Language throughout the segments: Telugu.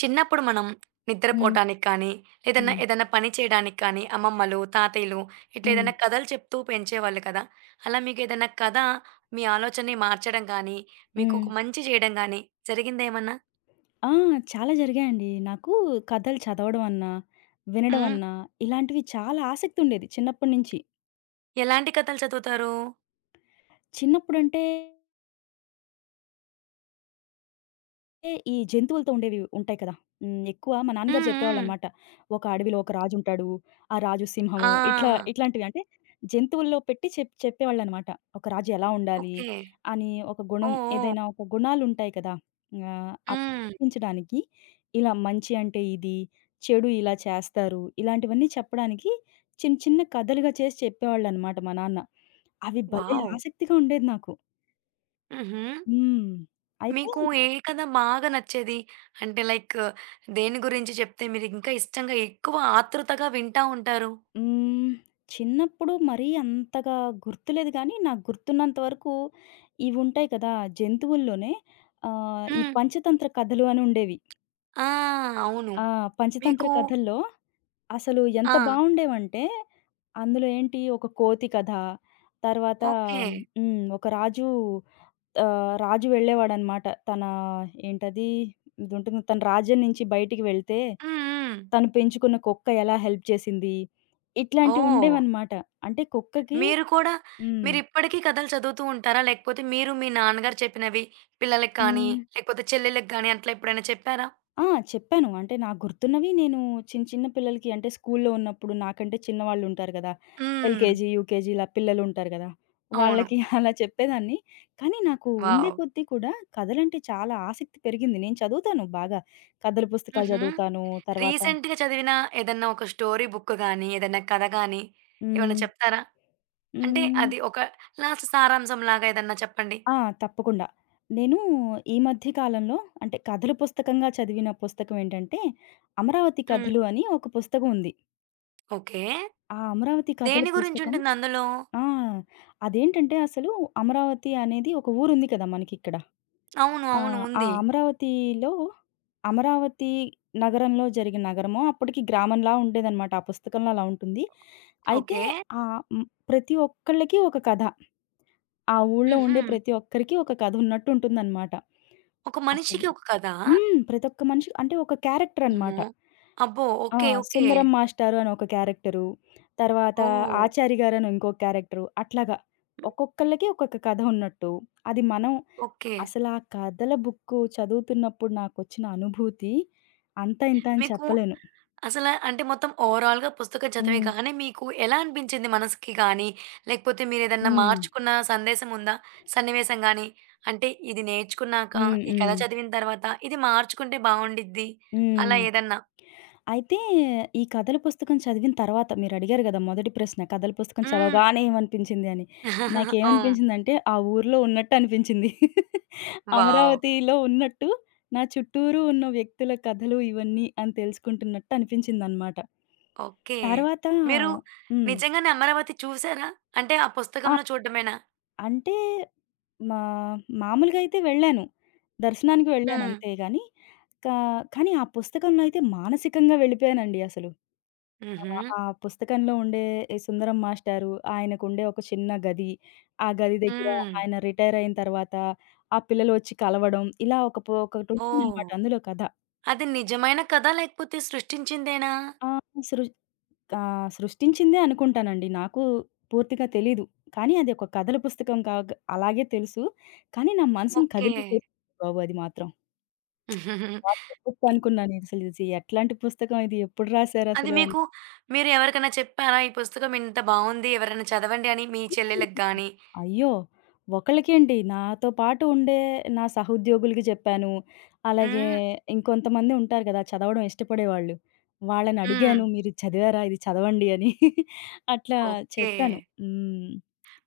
చిన్నప్పుడు మనం హ్మ్. నిద్రపోవటానికి కానీ, లేదన్నా హ్మ్. ఏదన్నా పని చేయడానికి కానీ అమ్మమ్మలు, తాతయ్యలు ఇట్లా హ్మ్. ఏదైనా కథలు చెప్తూ పెంచేవాళ్ళు కదా! అలా మీకేదన్నా కథ మీ ఆలోచనని మార్చడం గానీ, మీకు హ్మ్. ఒక మంచి చేయడం గానీ జరిగిందా ఏమన్నా? ఆ! చాలా జరిగాయండి. నాకు కథలు చదవడం అన్నా, వినడం హ్మ్. అన్నా, ఇలాంటివి చాలా ఆసక్తుండేది చిన్నప్పటి నుంచి. ఎలాంటి కథలు చదువుతారు? చిన్నప్పుడంటే అంటే ఈ జంతువులతో ఉండేవి ఉంటాయి కదా! హ్మ్. ఎక్కువ మా నాన్నగారు హ్మ్. హ్మ్. చెప్పేవాళ్ళనమాట. ఒక అడవిలో ఒక రాజుంటాడు. ఆ రాజు సింహము ఇట్లా ఆ! ఇట్లాంటివి అంటే జంతువుల్లో పెట్టి చెప్పేవాళ్ళనమాట. ఒక రాజు ఎలా ఉండాలి ఓకే. అని ఒక గుణం ఓహ్! ఓహ్! ఏదైనా ఒక గుణాలుంటాయి కదా! అవి హ్మ్. చూపించడానికి ఇలా మంచి అంటే ఇది, చెడు ఇలా చేస్తారు. ఇలాంటివన్నీ చెప్పడానికి చిన్న చిన్న కథలుగా చేసి చెప్పేవాళ్ళనమాట మా నాన్న. అవి భలే వావ్! ఆసక్తిగా ఉండేది నాకు. హుహు. హ్మ్. అయితే మీకు ఏ కథ బాగా నచ్చేది? అంటే లైక్ దేని గురించి చెప్తే మీరింకా ఇష్టంగా ఎక్కువ ఆతృతగా వింటా ఉంటారు? హ్మ్. చిన్నప్పుడు మరీ అంతగా గుర్తులేదు గానీ, నాకు గుర్తున్నంత వరకు ఇవుంటాయి కదా! జంతువుల్లోనే ఈ హ్మ్. పంచతంత్ర కథలు అని ఉండేవి. ఆ! అవును. ఆ! పంచతంత్ర మీకు కథల్లో అసలు ఎంత ఆ! బావుండేవంటే, అందులో ఏంటి ఒక కోతి కథ, తర్వాత ఓకే. హ్మ్. రాజు వెళ్ళేవాడనమాట. తన ఏంటది ఇదుంటుంది. తన రాజ్యం నుంచి బయటికి వెళ్తే, హ్మ్. హ్మ్. తను పెంచుకున్న కుక్క ఎలా హెల్ప్ చేసింది. ఇట్లాంటివి ఓహ్! ఉండేవనమాట. అంటే కుక్కకి మీరు కూడా హ్మ్. మీరిప్పటికీ కథలు చదువుతూ ఉంటారా? లేకపోతే మీరు మీ నాన్నగారు చెప్పినవి పిల్లలకి కానీ, హ్మ్. లేకపోతే చెల్లెళ్ళకి గానీ అట్లా ఎప్పుడైనా చెప్పారా? ఆ! చెప్పాను. అంటే నాకు గుర్తున్నవి నేను చిన్న చిన్న పిల్లలకి అంటే స్కూల్లో ఉన్నప్పుడు నాకంటే చిన్నవాళ్ళుంటారు గదా! హ్మ్. ఎల్‌కేజీ, యూకేజీ ఇలా పిల్లలుంటారు గదా! అవును. వాళ్ళకి అలా చెప్పేదాన్ని. కానీ నాకు ఉండే వావ్! కొద్దీ కూడా కథలంటే చాలా ఆసక్తి పెరిగింది. నేను చదువుతాను బాగా. కథల పుస్తకాలు హుహు. చదువుతాను. తర్వాత రీసెంట్‌గా చదివిన ఏదన్నా ఒక స్టోరీ బుక్ గానీ, ఏదన్నా కథ గానీ ఏమన్నా హ్మ్. చెప్తారా? అంటే హ్మ్. అది ఒక లాస్ట్ సారాంశంలాగా ఏదన్నా చెప్పండి. ఆ! తప్పకుండా. నేను ఈ మధ్య కాలంలో అంటే కథల పుస్తకంగా చదివిన పుస్తకం ఏంటంటే 'అమరావతి హ్మ్. కథలు' అని ఒక పుస్తకం ఉంది. ఓకే. ఆ 'అమరావతి కథల దేని పుస్తకం' గురించుంటుంది అందులో? ఆ! అదేంటంటే అసలు అమరావతి అనేది ఒక ఊరుంది కదా! మనకిక్కడ. అవును. ఆ! అవును. ఆ ఉంది. అమరావతిలో అమరావతి నగరంలో జరిగిన నగరమో అప్పటికి గ్రామంలా ఉండేదనమాట. ఆ పుస్తకంలో అలా ఉంటుంది. అయితే ఓకే. ప్రతి ఒక్కళ్ళకి ఒక కథ. ఆ ఊళ్ళో హుహు. ఉండే ప్రతి ఒక్కరికి ఒక కథ ఉన్నట్టు ఉంటుందనమాట. ఒక అసలు మనిషికి ఒక కథా? హ్మ్. ప్రతి ఒక్క మనిషి అంటే ఒక క్యారెక్టర్ అమ్మో! అనమాట. అబ్బో! ఆ! ఓకే. ఓకే. సుందరం మాస్టారు అని ఒక క్యారెక్టరు. తర్వాత ఓహ్! ఆచారి గారని ఇంకో క్యారెక్టరు. అట్లాగా ఒక్కొక్కళ్ళకి ఒక్కొక్క కథ ఉన్నట్టు. అది మనం ఓకే. అసలా కథల బుక్కు చదువుతున్నప్పుడు నాకొచ్చిన అనుభూతి అంత ఇంత అని మీకు చెప్పలేను. అసల అంటే మొత్తం ఓవరాల్‌గా పుస్తకం చదివే హ్మ్. గానే మీకు ఎలా అనిపించింది మనసుకి గానీ, లేకపోతే మీరేదన్నా హ్మ్. మార్చుకున్న సందేశం ఉందా? సన్నివేశం గానీ, అంటే ఇది నేర్చుకున్నాక, హ్మ్. ఈ కథ హ్మ్. చదివిన తర్వాత ఇది మార్చుకుంటే బావుండిద్ది హ్మ్. అలా ఏదన్నా? అయితే ఈ కథల పుస్తకం చదివిన తర్వాత మీరడిగారు గదా! మొదటి ప్రశ్న కథల పుస్తకం హ్మ్. చదవగానే ఏమనిపించింది అని. అవును. నాకేమనిపించిందంటే ఆ ఊర్లో ఉన్నట్టు అనిపించింది. వావ్! అమరావతిలో ఉన్నట్టు నా చుట్టూరు ఉన్న వ్యక్తుల కథలు ఇవన్నీ అని తెలుసుకుంటున్నట్టు అనిపించిందనమాట. ఓకే. తర్వాత మీరు హ్మ్. నిజంగానే అమరావతి చూసారా? అంటే ఆ ఆ! పుస్తకంలో చూడడమేనా? అంటే మా మామూలుగా అయితే వెళ్ళాను. దర్శనానికి వెళ్ళాను హ్మ్. అంతే గాని, కా కానీ ఆ పుస్తకంలో అయితే మానసికంగా వెళ్ళిపోయానండి అసలు. ఆ! హుహు. ఆ పుస్తకంలో ఉండే ఈ సుందరం మాస్టారు, ఆయనకుండే ఒక చిన్న గది, ఆ గది దగ్గర హ్మ్. ఆయన రిటైర్ అయిన తర్వాత, ఆ పిల్లలు వచ్చి కలవడం, ఇలా ఒక పో ఓహ్! ఒకటుంటుందనమాట అందులో కథ. అది నిజమైన కథా? లేకపోతే సృష్టించిందేనా? ఆ! సృ సృష్టించిందే అనుకుంటానండి. నాకు పూర్తిగా తెలీదు. కానీ అది ఒక కథల పుస్తకం అలాగే తెలుసు. కానీ నా మనసుని ఓకే. కదిలించేసింది బాబు అది మాత్రం. వావ్! ఎప్పుడు ఇ అనుకున్నాను అసలిది ఎట్లాంటి పుస్తకం ఇది? ఎప్పుడు అది రాసారసలు అని. మీకు మీరు ఎవరికైనా చెప్పారా? ఈ పుస్తకం ఇంత బావుంది. ఎవరైనా చదవండి అని మీ చెల్లెలకి గాని? అయ్యో! ఒకళ్ళకేంటి నాతో పాటు ఉండే నా సహోద్యోగులకి చెప్పాను. అలాగే హ్మ్. ఇంకొంతమంది ఉంటారు కదా! చదవడం ఇష్టపడేవాళ్ళు. వాళ్ళని హ్మ్. అడిగాను మీరు ఇది చదివారా? ఇది చదవండి అని. అట్లా ఓకే. చెప్పాను. హ్మ్.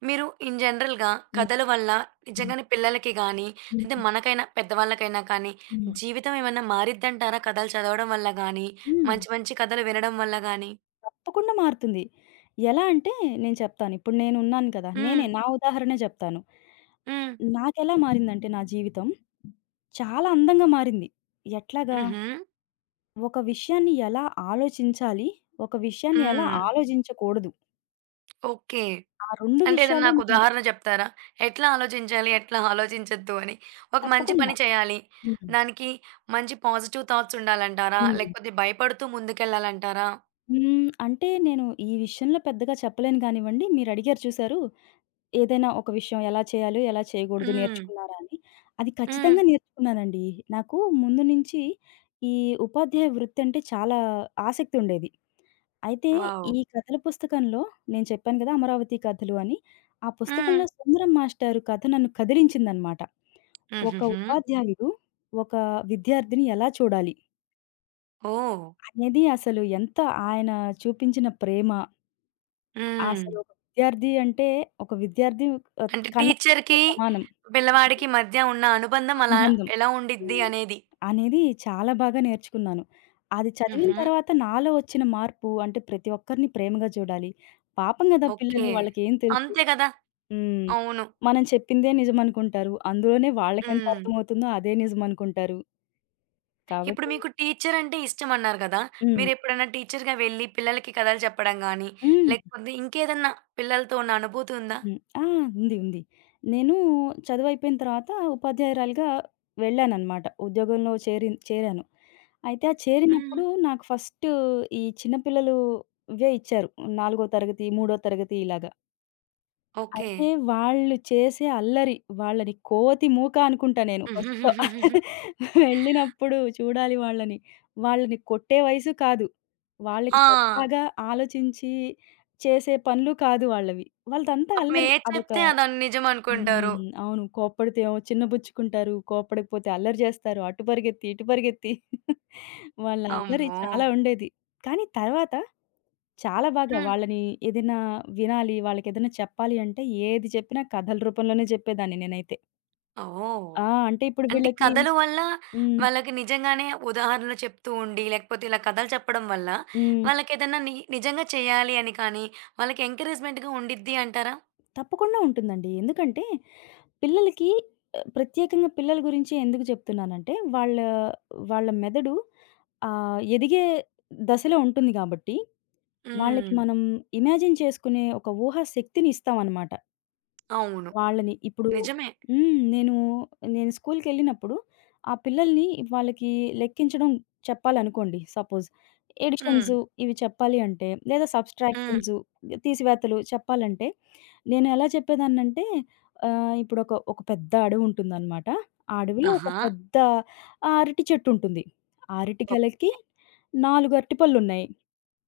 మీరు ఇన్ జనరల్‌గా హ్మ్. కథల వల్ల హ్మ్. నిజంగానే పిల్లలకి గానీ, లేతే హ్మ్. మనకైనా పెద్దవాళ్ళకైనా కానీ, హ్మ్. జీవితం ఏమన్నా మారిద్దంటారా కథలు చదవడం వల్ల గానీ, హ్మ్. మంచి మంచి కథలు వినడం వల్ల గానీ? తప్పకుండా మారుతుంది. ఎలా అంటే నేను చెప్తాను. ఇప్పుడు నేనున్నాను కదా! నేనే హ్మ్. నా ఉదాహరణే చెప్తాను. హ్మ్. నాకెలా మారిందంటే నా జీవితం చాలా అందంగా మారింది. ఎట్లాగా? హుహు. ఒక విషయాన్ని ఎలా ఆలోచించాలి? ఒక విషయాన్ని ఎలా హ్మ్. ఆలోచించకూడదు? ఓకే. ఆ 2 అంటే ఏదన్నా విషయాలు నాకు నేను ఉదాహరణ జెప్తారా? ఎట్లా ఆలోచించాలి? ఎట్లా ఆలోచించొద్దు అని? ఒక మంచి తప్పకుండా. పని చేయాలి. హ్మ్. దానికి మంచి పాజిటివ్ థాట్స్ ఉండాలంటారా? హ్మ్. లేకపోతే భయపడుతూ ముందుకెళ్ళాలంటారా? హ్మ్. అంటే నేను ఈ విషయంలో పెద్దగా చెప్పలేను గానివ్వండి. మీరడిగారు చూసారు ఏదైనా ఒక విషయం ఎలా చేయాలో, ఎలా చేయకూడదు హ్మ్. నేర్చుకున్నారా అని? అది హ్మ్. ఖచ్చితంగా నేర్చుకున్నానండి. నాకు ముందు నుంచి ఈ ఉపాధ్యాయ వృత్తంటే చాలా ఆసక్తుండేది. అయితే వావ్! ఈ కథల పుస్తకంలో నేను చెప్పాను కదా! 'అమరావతి కథలు' అని. ఆ హ్మ్. పుస్తకంలో సుందరం మాస్టారు కథ నన్ను కదిలించిందనమాట. ఒక హుహుహు. ఉపాధ్యాయుడు ఒక విద్యార్థిని ఎలా చూడాలి? ఓహ్! అనేది అసలు ఎంత ఆయన చూపించిన ప్రేమ, హ్మ్. అసలు ఒక విద్యార్థి అంటే ఒక విద్యార్థి అంటే కన్న టీచర్‌కి, సమానం. పిల్లవాడికి మధ్య ఉన్న అనుబంధం అలా అనుబంధం. ఎలా ఉండిద్ది హ్మ్. అనేది. అనేది చాలా బాగా నేర్చుకున్నాను. అది చదివిన హుహు. తర్వాత నాలో వచ్చిన మార్పు అంటే ప్రతి ఒక్కరిని ప్రేమగా చూడాలి. పాపం గదా! పిల్లలు ఓకే. వాళ్ళకేం తెలుసు. అంతే కదా! హ్మ్. అవును. మనం చెప్పిందే నిజమనుకుంటారు. అందులోనే వాళ్ళకెంత హ్మ్. అర్థమవుతుందో అదే నిజమనుకుంటారు. ఇప్పుడు కాబట్టి మీకు టీచర్ అంటే ఇష్టమన్నారు కదా! హ్మ్. మీరెప్పుడైనా టీచర్‌గా వెళ్లి పిల్లలకి కథలు చెప్పడం గాని, హ్మ్. లేకపోతే ఇంకేదన్నా పిల్లలతో ఉన్న అనుభూతి ఉందా? హ్మ్. ఆ! ఉంది. ఉంది. నేను చదువయిపోయిన తర్వాత ఉపాధ్యాయురాలుగా వెళ్ళాననమాట. ఉద్యోగంలో చేరాను. అయితే ఆ హ్మ్. చేరినప్పుడు నాకు ఫస్ట్ ఈ చిన్న పిల్లలు ఇవే ఇచ్చారు. నాలుగో తరగతి, మూడో తరగతి ఇలాగా. ఓకే. అయితే వాళ్ళు చేసే అల్లరి, వాళ్ళని కోతి మూక అనుకుంటా నేను ఫస్ట్‌లో. ఉహుహుహుహుహు. వెళ్ళినప్పుడు చూడాలి వాళ్ళని. వాళ్ళని కొట్టే వయసు కాదు. వాళ్ళకి ఆ! సరదాగా ఆలోచించి చేసే పనులు కాదు వాళ్ళవి. వాళ్ళదంతా పాపం అల్లరి. ఏది అదొక చెప్తే అది నిజం అనుకుంటారు. హ్మ్. అవును. కోప్పడితే ఏమో చిన్నబుచ్చుకుంటారు. కోప్పడకపోతే అల్లరి జేస్తారు. అటు పరిగెత్తి, ఇటు పరిగెత్తి వాళ్ళ అల్లరి అమ్మో! చాలా ఉండేది. కానీ తర్వాత చాలా బాగా హ్మ్. వాళ్ళని ఏదైనా వినాలి, వాళ్ళకేదైనా చెప్పాలి అంటే ఏది చెప్పినా కథల రూపంలోనే జెప్పేదాన్ని నేనైతే. ఓహ్! ఆ! అంటే ఇప్పుడు అంటే వీళ్ళకి కథల వల్ల హ్మ్. వాళ్ళకి నిజంగానే ఉదాహరణలు చెప్తూ ఉండి, లేకపోతే ఇలా కథలు చెప్పడం వల్ల హ్మ్. వాళ్ళకేదన్నా ని నిజంగా చేయాలి అని కానీ, వాళ్ళకి ఎంకరేజ్‌మెంట్‌గా ఉండిద్ది అంటారా? తప్పకుండా ఉంటుందండి. ఎందుకంటే పిల్లలకి ప్రత్యేకంగా పిల్లల గురించి ఎందుకు జెప్తున్నానంటే వాళ్ళ మెదడు ఎదిగే దశలో ఉంటుంది గాబట్టి వాళ్ళకి హ్మ్. మనం ఇమాజిన్ చేసుకునే ఒక ఊహా శక్తిని ఇస్తామనమాట. అవును. వాళ్ళని ఇప్పుడు నిజమే. హ్మ్. నేను స్కూలుకెళ్ళినప్పుడు ఆ పిల్లల్ని వాళ్ళకి లెక్కించడం చెప్పాలనుకోండి సపోజ్. ఎడిషన్స్ హ్మ్. ఇవి చెప్పాలి అంటే, లేదా హ్మ్. సబ్‌స్ట్రాక్షన్స్ తీసివేతలు చెప్పాలంటే, నేను ఎలా చెప్పేదాన్నంటే ఇప్పుడొక ఒక ఒక పెద్ద అడవుంటుందనమాట. ఆ అడవిలో ఒక ఆహా! పెద్ద అరటి చెట్టుంటుంది. ఆ అరటి ఓహ్! గెలకి 4 అరటిపళ్ళున్నాయి.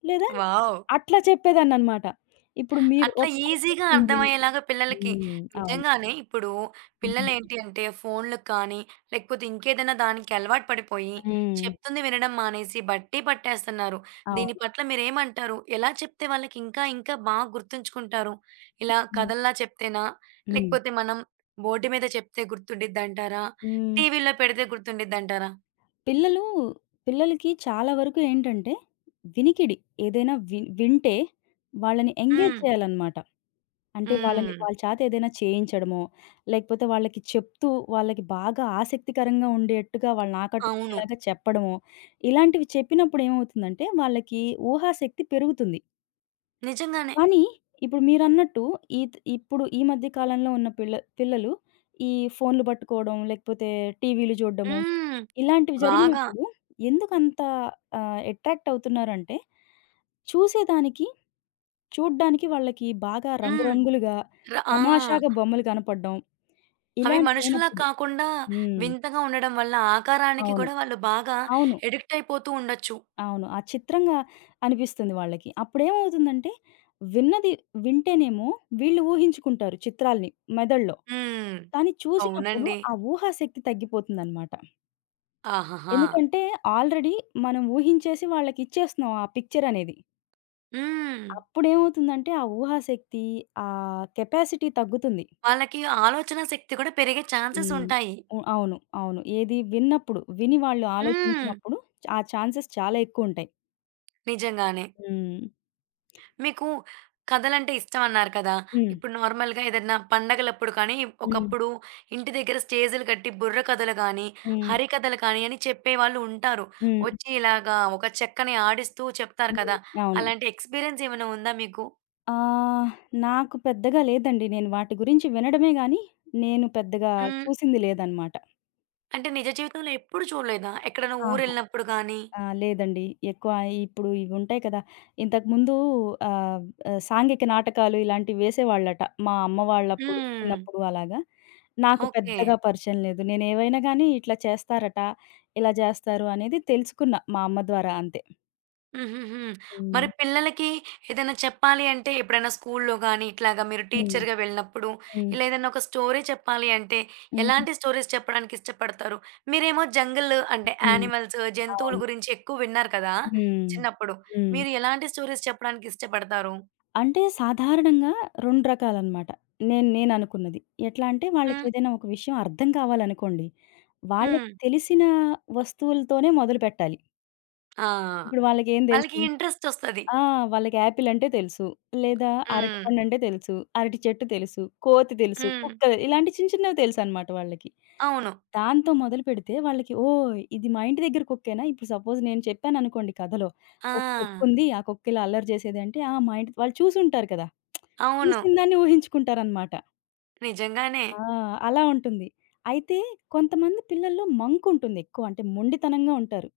లేదా వావ్! అట్లా చెప్పేదాన్ననమాట. ఇప్పుడు మీరు అట్లా ఒక ఈజీగా కొమ్మొచ్చింది అర్థమయ్యేలాగా పిల్లలకి హ్మ్. అవును. నిజంగానే ఇప్పుడు హ్మ్. పిల్లలేంటి అంటే ఫోన్‌లకు కానీ, లేకపోతే ఇంకేదైనా దానికి అలవాటు పడిపోయి, హ్మ్. చెప్తుంది వినడం మానేసి బట్టి పట్టేస్తున్నారు. దీని అవును. పట్ల మీరేమంటారు? ఎలా చెప్తే వాళ్ళకి ఇంకా ఇంకా బాగా గుర్తుంచుకుంటారు? ఇలా హ్మ్. కథల్లా చెప్తేనా? హ్మ్. లేకపోతే మనం బోర్డు మీద చెప్తే గుర్తుండిద్దంటారా? హ్మ్. టీవీలో పెడితే గుర్తుండిద్దంటారా? పిల్లలు పిల్లలకి చాలా వరకు ఏంటంటే, వినికిడి ఏదైనా వింటే వాళ్ళని ఎంగేజ్ హ్మ్. చేయాలనమాట. అంటే వాళ్ళని హ్మ్. వాళ్ళ చేత ఏదైనా చేయించడమో, లేకపోతే వాళ్ళకి చెప్తూ వాళ్ళకి బాగా ఆసక్తికరంగా ఉండేట్టుగా వాళ్ళని అవును. ఆకట్టుకునేలాగా చెప్పడమో, ఇలాంటివి చెప్పినప్పుడు ఏమవుతుందంటే వాళ్ళకి ఊహాశక్తి పెరుగుతుంది. నిజంగానే. కానీ ఇప్పుడు మీరన్నట్టు ఇప్పుడు ఈ మధ్య కాలంలో ఉన్న పిల్లలు ఈ ఫోన్‌లు పట్టుకోవడం, లేకపోతే టీవీలు చూడడము, హ్మ్. ఇలాంటివి బాగా. జరిగినప్పుడు ఎందుకంత అట్రాక్ట్ అవుతున్నారంటే, చూసేదానికి, చూడ్డానికి వాళ్ళకి బాగా హ్మ్. రంగురంగులుగా, ఆ! తమాషాగా బొమ్మలు కనపడడం, అవి మనుషుల్లా ఇలాంటివైనప్పుడు కాకుండా హ్మ్. వింతగా ఉండడం వల్ల ఆకారానికి అవును. గూడా వాళ్ళు బాగా అవును. అడిక్ట్ అయిపోతూ ఉండొచ్చు. అవును. ఆ చిత్రంగా అనిపిస్తుంది వాళ్ళకి. అప్పుడేమవుతుందంటే, విన్నది వింటేనేమో వీళ్ళు ఊహించుకుంటారు చిత్రాల్ని మెదడులో. హ్మ్. కానీ చూసినప్పుడు అవునండి. ఆ ఊహాశక్తి తగ్గిపోతుందనమాట. ఆహాహా! ఎందుకంటే, ఆల్రెడీ మనం ఊహించేసి వాళ్ళకిచ్చేస్తున్నాం ఆ పిక్చరనేది. హ్మ్. అప్పుడేమవుతుందంటే, ఆ ఊహాశక్తి, ఆ కెపాసిటీ తగ్గుతుంది. వాళ్ళకి ఆలోచనా శక్తి కూడా పెరిగే ఛాన్సెస్ హ్మ్. ఉంటాయి. అవును. అవును. ఏది విన్నప్పుడు, విని వాళ్ళు హ్మ్. ఆలోచించినప్పుడు ఆ ఛాన్సెస్ చాలా ఎక్కువుంటాయి. నిజంగానే. హ్మ్. మీకు కథలంటే ఇష్టమన్నారు కదా! హ్మ్. ఇప్పుడు నార్మల్‌గా ఏదన్నా పండగలప్పుడు కానీ, హ్మ్. ఒకప్పుడు ఇంటి దగ్గర స్టేజులు కట్టి బుర్ర కథలు గానీ, హ్మ్. హరికథలు కానీ అని చెప్పేవాళ్ళు ఉంటారు. హ్మ్. వచ్చి ఇలాగా ఒక చెక్కని ఆడిస్తూ చెప్తారు హ్మ్. కదా! అవును. అలాంటి ఎక్స్‌పీరియన్స్ ఏమైనా ఉందా మీకు? ఆహ్, నాకు పెద్దగా లేదండి. నేను వాటి గురించి వినడమే గానీ, నేను పెద్దగా హ్మ్. చూసింది లేదనమాట. అంటే నిజ జీవితంలో ఎప్పుడు చూడలేదా? ఎక్కడైనా ఆహా! ఊరెళ్ళినప్పుడు గానీ ఆ! లేదండి. ఎక్కువ ఇప్పుడు ఇవుంటాయి కదా! ఇంతకుముందు ఆహ్, ఆహ్, సాంఘిక నాటకాలు ఇలాంటివి వేసేవాళ్ళట. మా అమ్మ వాళ్ళప్పుడు హ్మ్. చిన్నప్పుడు అలాగా. నాకు ఓకే. పెద్దగా పరిచయం లేదు. నేనేవైనా గానీ ఇట్లా చేస్తారట, ఇలా జేస్తారు అనేది తెలుసుకున్నా మా అమ్మ ద్వారా అంతే. హుహుహు. హ్మ్. మరి పిల్లలకి ఏదైనా చెప్పాలి అంటే ఎప్పుడైనా స్కూల్‌లో గాని, ఇట్లాగా మీరు హ్మ్. టీచర్‌గా వెళ్ళినప్పుడు, హ్మ్. ఇలా ఏదైనా ఒక స్టోరీ చెప్పాలి అంటే, హ్మ్. ఎలాంటి స్టోరీస్ చెప్పడానికి ఇష్టపడతారు? మీరేమో జంగిల్ అంటే హ్మ్. యానిమల్స్, జంతువుల అవును. గురించి ఎక్కువ విన్నారు కదా! హ్మ్. చిన్నప్పుడు. హ్మ్. మీరు ఎలాంటి స్టోరీస్ చెప్పడానికి ఇష్టపడతారు? అంటే సాధారణంగా 2 రకాలనమాట. నేననుకున్నది. ఎట్లా అంటే హ్మ్. వాళ్ళకేదైనా ఒక విషయం అర్థం కావాలనుకోండి, వాళ్ళకి హ్మ్. తెలిసిన వస్తువులతోనే మొదలుపెట్టాలి. ఆ! ఇప్పుడు వాళ్ళకేం వాళ్ళకి తెలుసు? ఇంట్రెస్ట్ ఒస్తది. ఆ! వాళ్ళకి యాపిల్ అంటే తెలుసు. లేదా హ్మ్. అరటిపండంటే తెలుసు. అరటి చెట్టు తెలుసు. కోతి తెలుసు. హ్మ్. కుక్క ఇలాంటి చిన్న చిన్నవి తెలుసనమాట వాళ్ళకి. అవును. దాంతో మొదలుపెడితే వాళ్ళకి ఓహ్! ఇది మా ఇంటి దగ్గర కుక్కేనా? ఇప్పుడు సపోజ్ నేను చెప్పాననుకోండి కథలో. ఒక ఆ! కుక్కుంది. ఆ కుక్క ఇలా అల్లరి చేసేదంటే ఆ! మా ఇంటి వాళ్ళు చూసుంటారు కదా! అవును. చూసిన దాన్ని ఊహించుకుంటారనమాట. నిజంగానే. ఆ! అలా ఉంటుంది. అయితే కొంతమంది పిల్లల్లో మంకుంటుంది ఎక్కువ. అంటే మొండితనంగా ఉంటారు.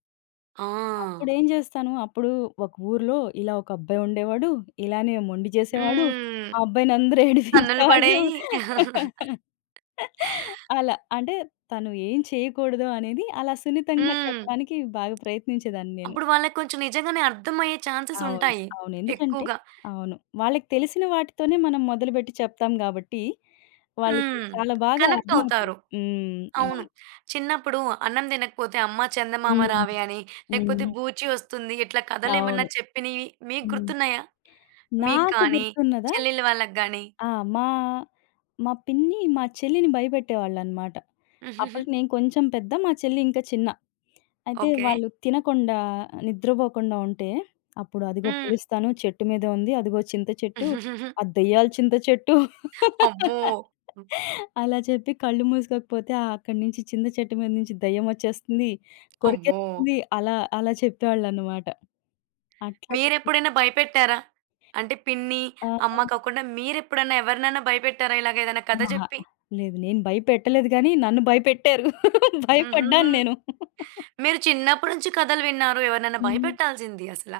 ఆ! అప్పుడేం జేస్తాను, అప్పుడు ఒక ఊర్లో ఇలా ఒక అబ్బాయి ఉండేవాడు. ఇలానే మొండి చేసేవాడు. హ్మ్. ఆ అబ్బాయినందరూ కన్నులు ఏడిపించేవాళ్ళు. పడేయి. అలా. అంటే తను ఏం చేయకూడదు అనేది అలా సున్నితంగా హ్మ్. చెప్పడానికి బాగా ప్రయత్నించేదాన్ని నేను. అప్పుడు వాళ్ళకి కొంచెం నిజంగానే అర్థమయ్యే ఛాన్సెస్ అవును. ఉంటాయి అవును. ఎందుకంటే ఎక్కువగా. అవును. వాళ్ళకి తెలిసిన వాటితోనే మనం మొదలుపెట్టి చెప్తాం గాబట్టి, వాళ్ళకి హ్మ్. చాలా బాగా కనెక్ట్ అర్థమవుతుంది. అవుతారు. హ్మ్. అవును. అవును. చిన్నప్పుడు అన్నం తినకపోతే "అమ్మ చందమామ హ్మ్. రావే" అని, లేకపోతే హ్మ్. "బూచి వస్తుంది" ఇట్లా కథలేమన్నా అవును. చెప్పినవి మీకు హ్మ్. గుర్తున్నాయా? మీకు నాకు కానీ, గుర్తున్నదా చెల్లెళ్ళ వాళ్ళకి గాని? ఆ! మా మా పిన్ని, మా చెల్లిని భయపెట్టేవాళ్ళనమాట. అప్పటికి నేను కొంచెం పెద్ద, మా చెల్లి ఇంకా చిన్న. అయితే ఓకే. వాళ్ళు తినకుండా, నిద్రపోకుండా ఉంటే, అప్పుడు అదిగో హ్మ్. పిలుస్తాను చెట్టు మీద ఉంది, అదిగో చింత చెట్టు, ఆ దెయ్యాల చింత చెట్టు అమ్మో! అలా చెప్పి కళ్ళు మూసుకోకపోతే అక్కడి నుంచి చింత చెట్టు మీద నుంచి దెయ్యం వచ్చేస్తుంది, అమ్మో! కొరికేస్తుంది అలా అలా చెప్పేవాళ్ళనమాట. అట్లా చెప్పి మీరెప్పుడైనా భయపెట్టారా? అంటే పిన్ని, ఆ! అమ్మ కాకుండా మీరెప్పుడన్నా ఎవరినైనా భయపెట్టారా ఇలాగ ఏదైనా కథ ఆహా! చెప్పి? లేదు. నేను భయపెట్టలేదు గానీ, నన్ను భయపెట్టారు. భయపడ్డాను హుహుహు. నేను. మీరు చిన్నప్పటి నుంచి కథలు విన్నారు. ఎవరినైనా హ్మ్. భయపెట్టాల్సింది అసల.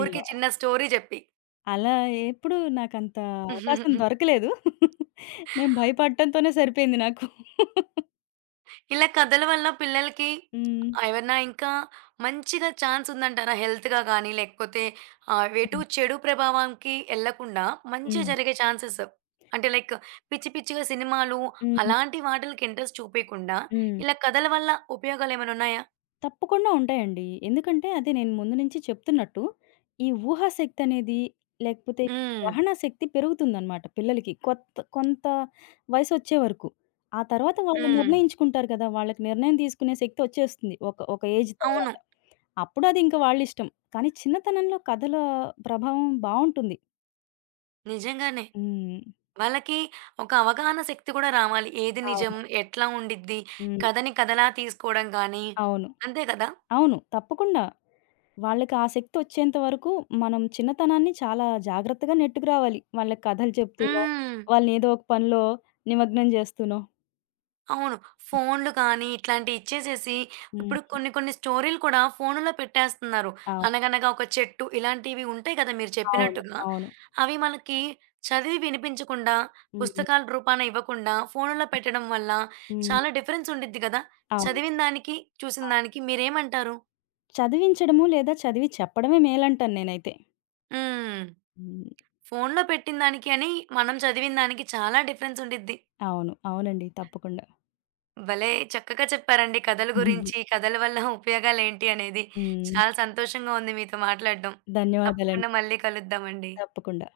ఊరికే చిన్న స్టోరీ జెప్పి. అలా ఎప్పుడు నాకంత అవకాశం దొరకలేదు. నేను భయపడటంతోనే సరిపోయింది నాకు. ఇలా కథల వల్ల పిల్లలకి హ్మ్. ఏవన్నా ఇంకా మంచిగా ఛాన్స్ ఉందంటారా? హెల్త్‌గా గానీ, లేకపోతే ఎటు హ్మ్. చెడు ప్రభావంకి ఎళ్ళకుండా మంచి హ్మ్. జరిగే ఛాన్సెస్. అంటే లైక్ పిచ్చి పిచ్చిగా సినిమాలు హ్మ్. అలాంటి వాటిలకి ఇంట్రెస్ట్ చూపియకుండా హ్మ్. ఇలా కథల వల్ల ఉపయోగాలేమైనా ఉన్నాయా? తప్పకుండా ఉంటాయండి. ఎందుకంటే అదే నేను ముందు నుంచి చెప్తున్నట్టు, ఈ ఊహాశక్తి అనేది లేకపోతే హ్మ్. గ్రహణ శక్తి పెరుగుతుందనమాట పిల్లలకి. కొత్త కొంత వయసొచ్చే వరకు. ఆ తర్వాత వాళ్ళు హ్మ్. నిర్ణయించుకుంటారు కదా! వాళ్ళకి నిర్ణయం తీసుకునే శక్తి వచ్చేస్తుంది. ఒక ఒక ఏజ్ అవును. తర్వాత. అప్పుడు అది ఇంక వాళ్ళిష్టం. కానీ చిన్నతనంలో కథల ప్రభావం బావుంటుంది. నిజంగానే. హ్మ్. వాళ్ళకి ఒక అవగాహన శక్తి కూడా రావాలి. ఏది నిజం? అవును. ఎట్లా ఉండిద్ది? హ్మ్. కథని కథలా తీసుకోవడం కానీ అవును. అంతే కదా! అవును. తప్పకుండా. వాళ్ళకి ఆ శక్తి వచ్చేంత వరకు మనం చిన్నతనాన్ని చాలా జాగ్రత్తగా నెట్టుకురావాలి. వాళ్ళకి కథలు చెప్తూనో, హ్మ్. వాళ్ళని ఏదో ఒక పనిలో నిమగ్నం చేస్తూనో. అవును. ఫోన్‌లు కానీ ఇట్లాంటివి ఇచ్చేసేసి హ్మ్. ఇప్పుడు కొన్ని కొన్ని స్టోరీలు కూడా ఫోనులో పెట్టేస్తున్నారు. అవు అనగనగా ఒక చెట్టు ఇలాంటివి ఉంటాయి కదా! మీరు అవును. చెప్పినట్టుగా. అవును. అవి మనకి చదివి వినిపించకుండా, హ్మ్. పుస్తకాల రూపాన ఇవ్వకుండా ఫోనులో పెట్టడం వల్ల హ్మ్. చాలా డిఫరెన్స్ ఉండిద్ది కదా! అవును. చదివిన దానికి, చూసిన అవును. దానికి మీరేమంటారు? చదివించడము లేదా చదివి చెప్పడమే మేలంటాను నేనైతే. హ్మ్. హ్మ్. ఫోన్‌లో పెట్టిన దానికి అని, మనం చదివిన దానికి చాలా డిఫరెన్స్ ఉండిద్ది. అవును. అవునండి. తప్పకుండా. భలే చక్కగా చెప్పారండి కథల గురించి, కథల వల్ల ఉపయోగాలేంటి అనేది. హ్మ్. చాలా సంతోషంగా ఉంది మీతో మాట్లాడడం. ధన్యవాదాలండి. తప్పకుండా మళ్ళీ కలుద్దామండి. తప్పకుండా.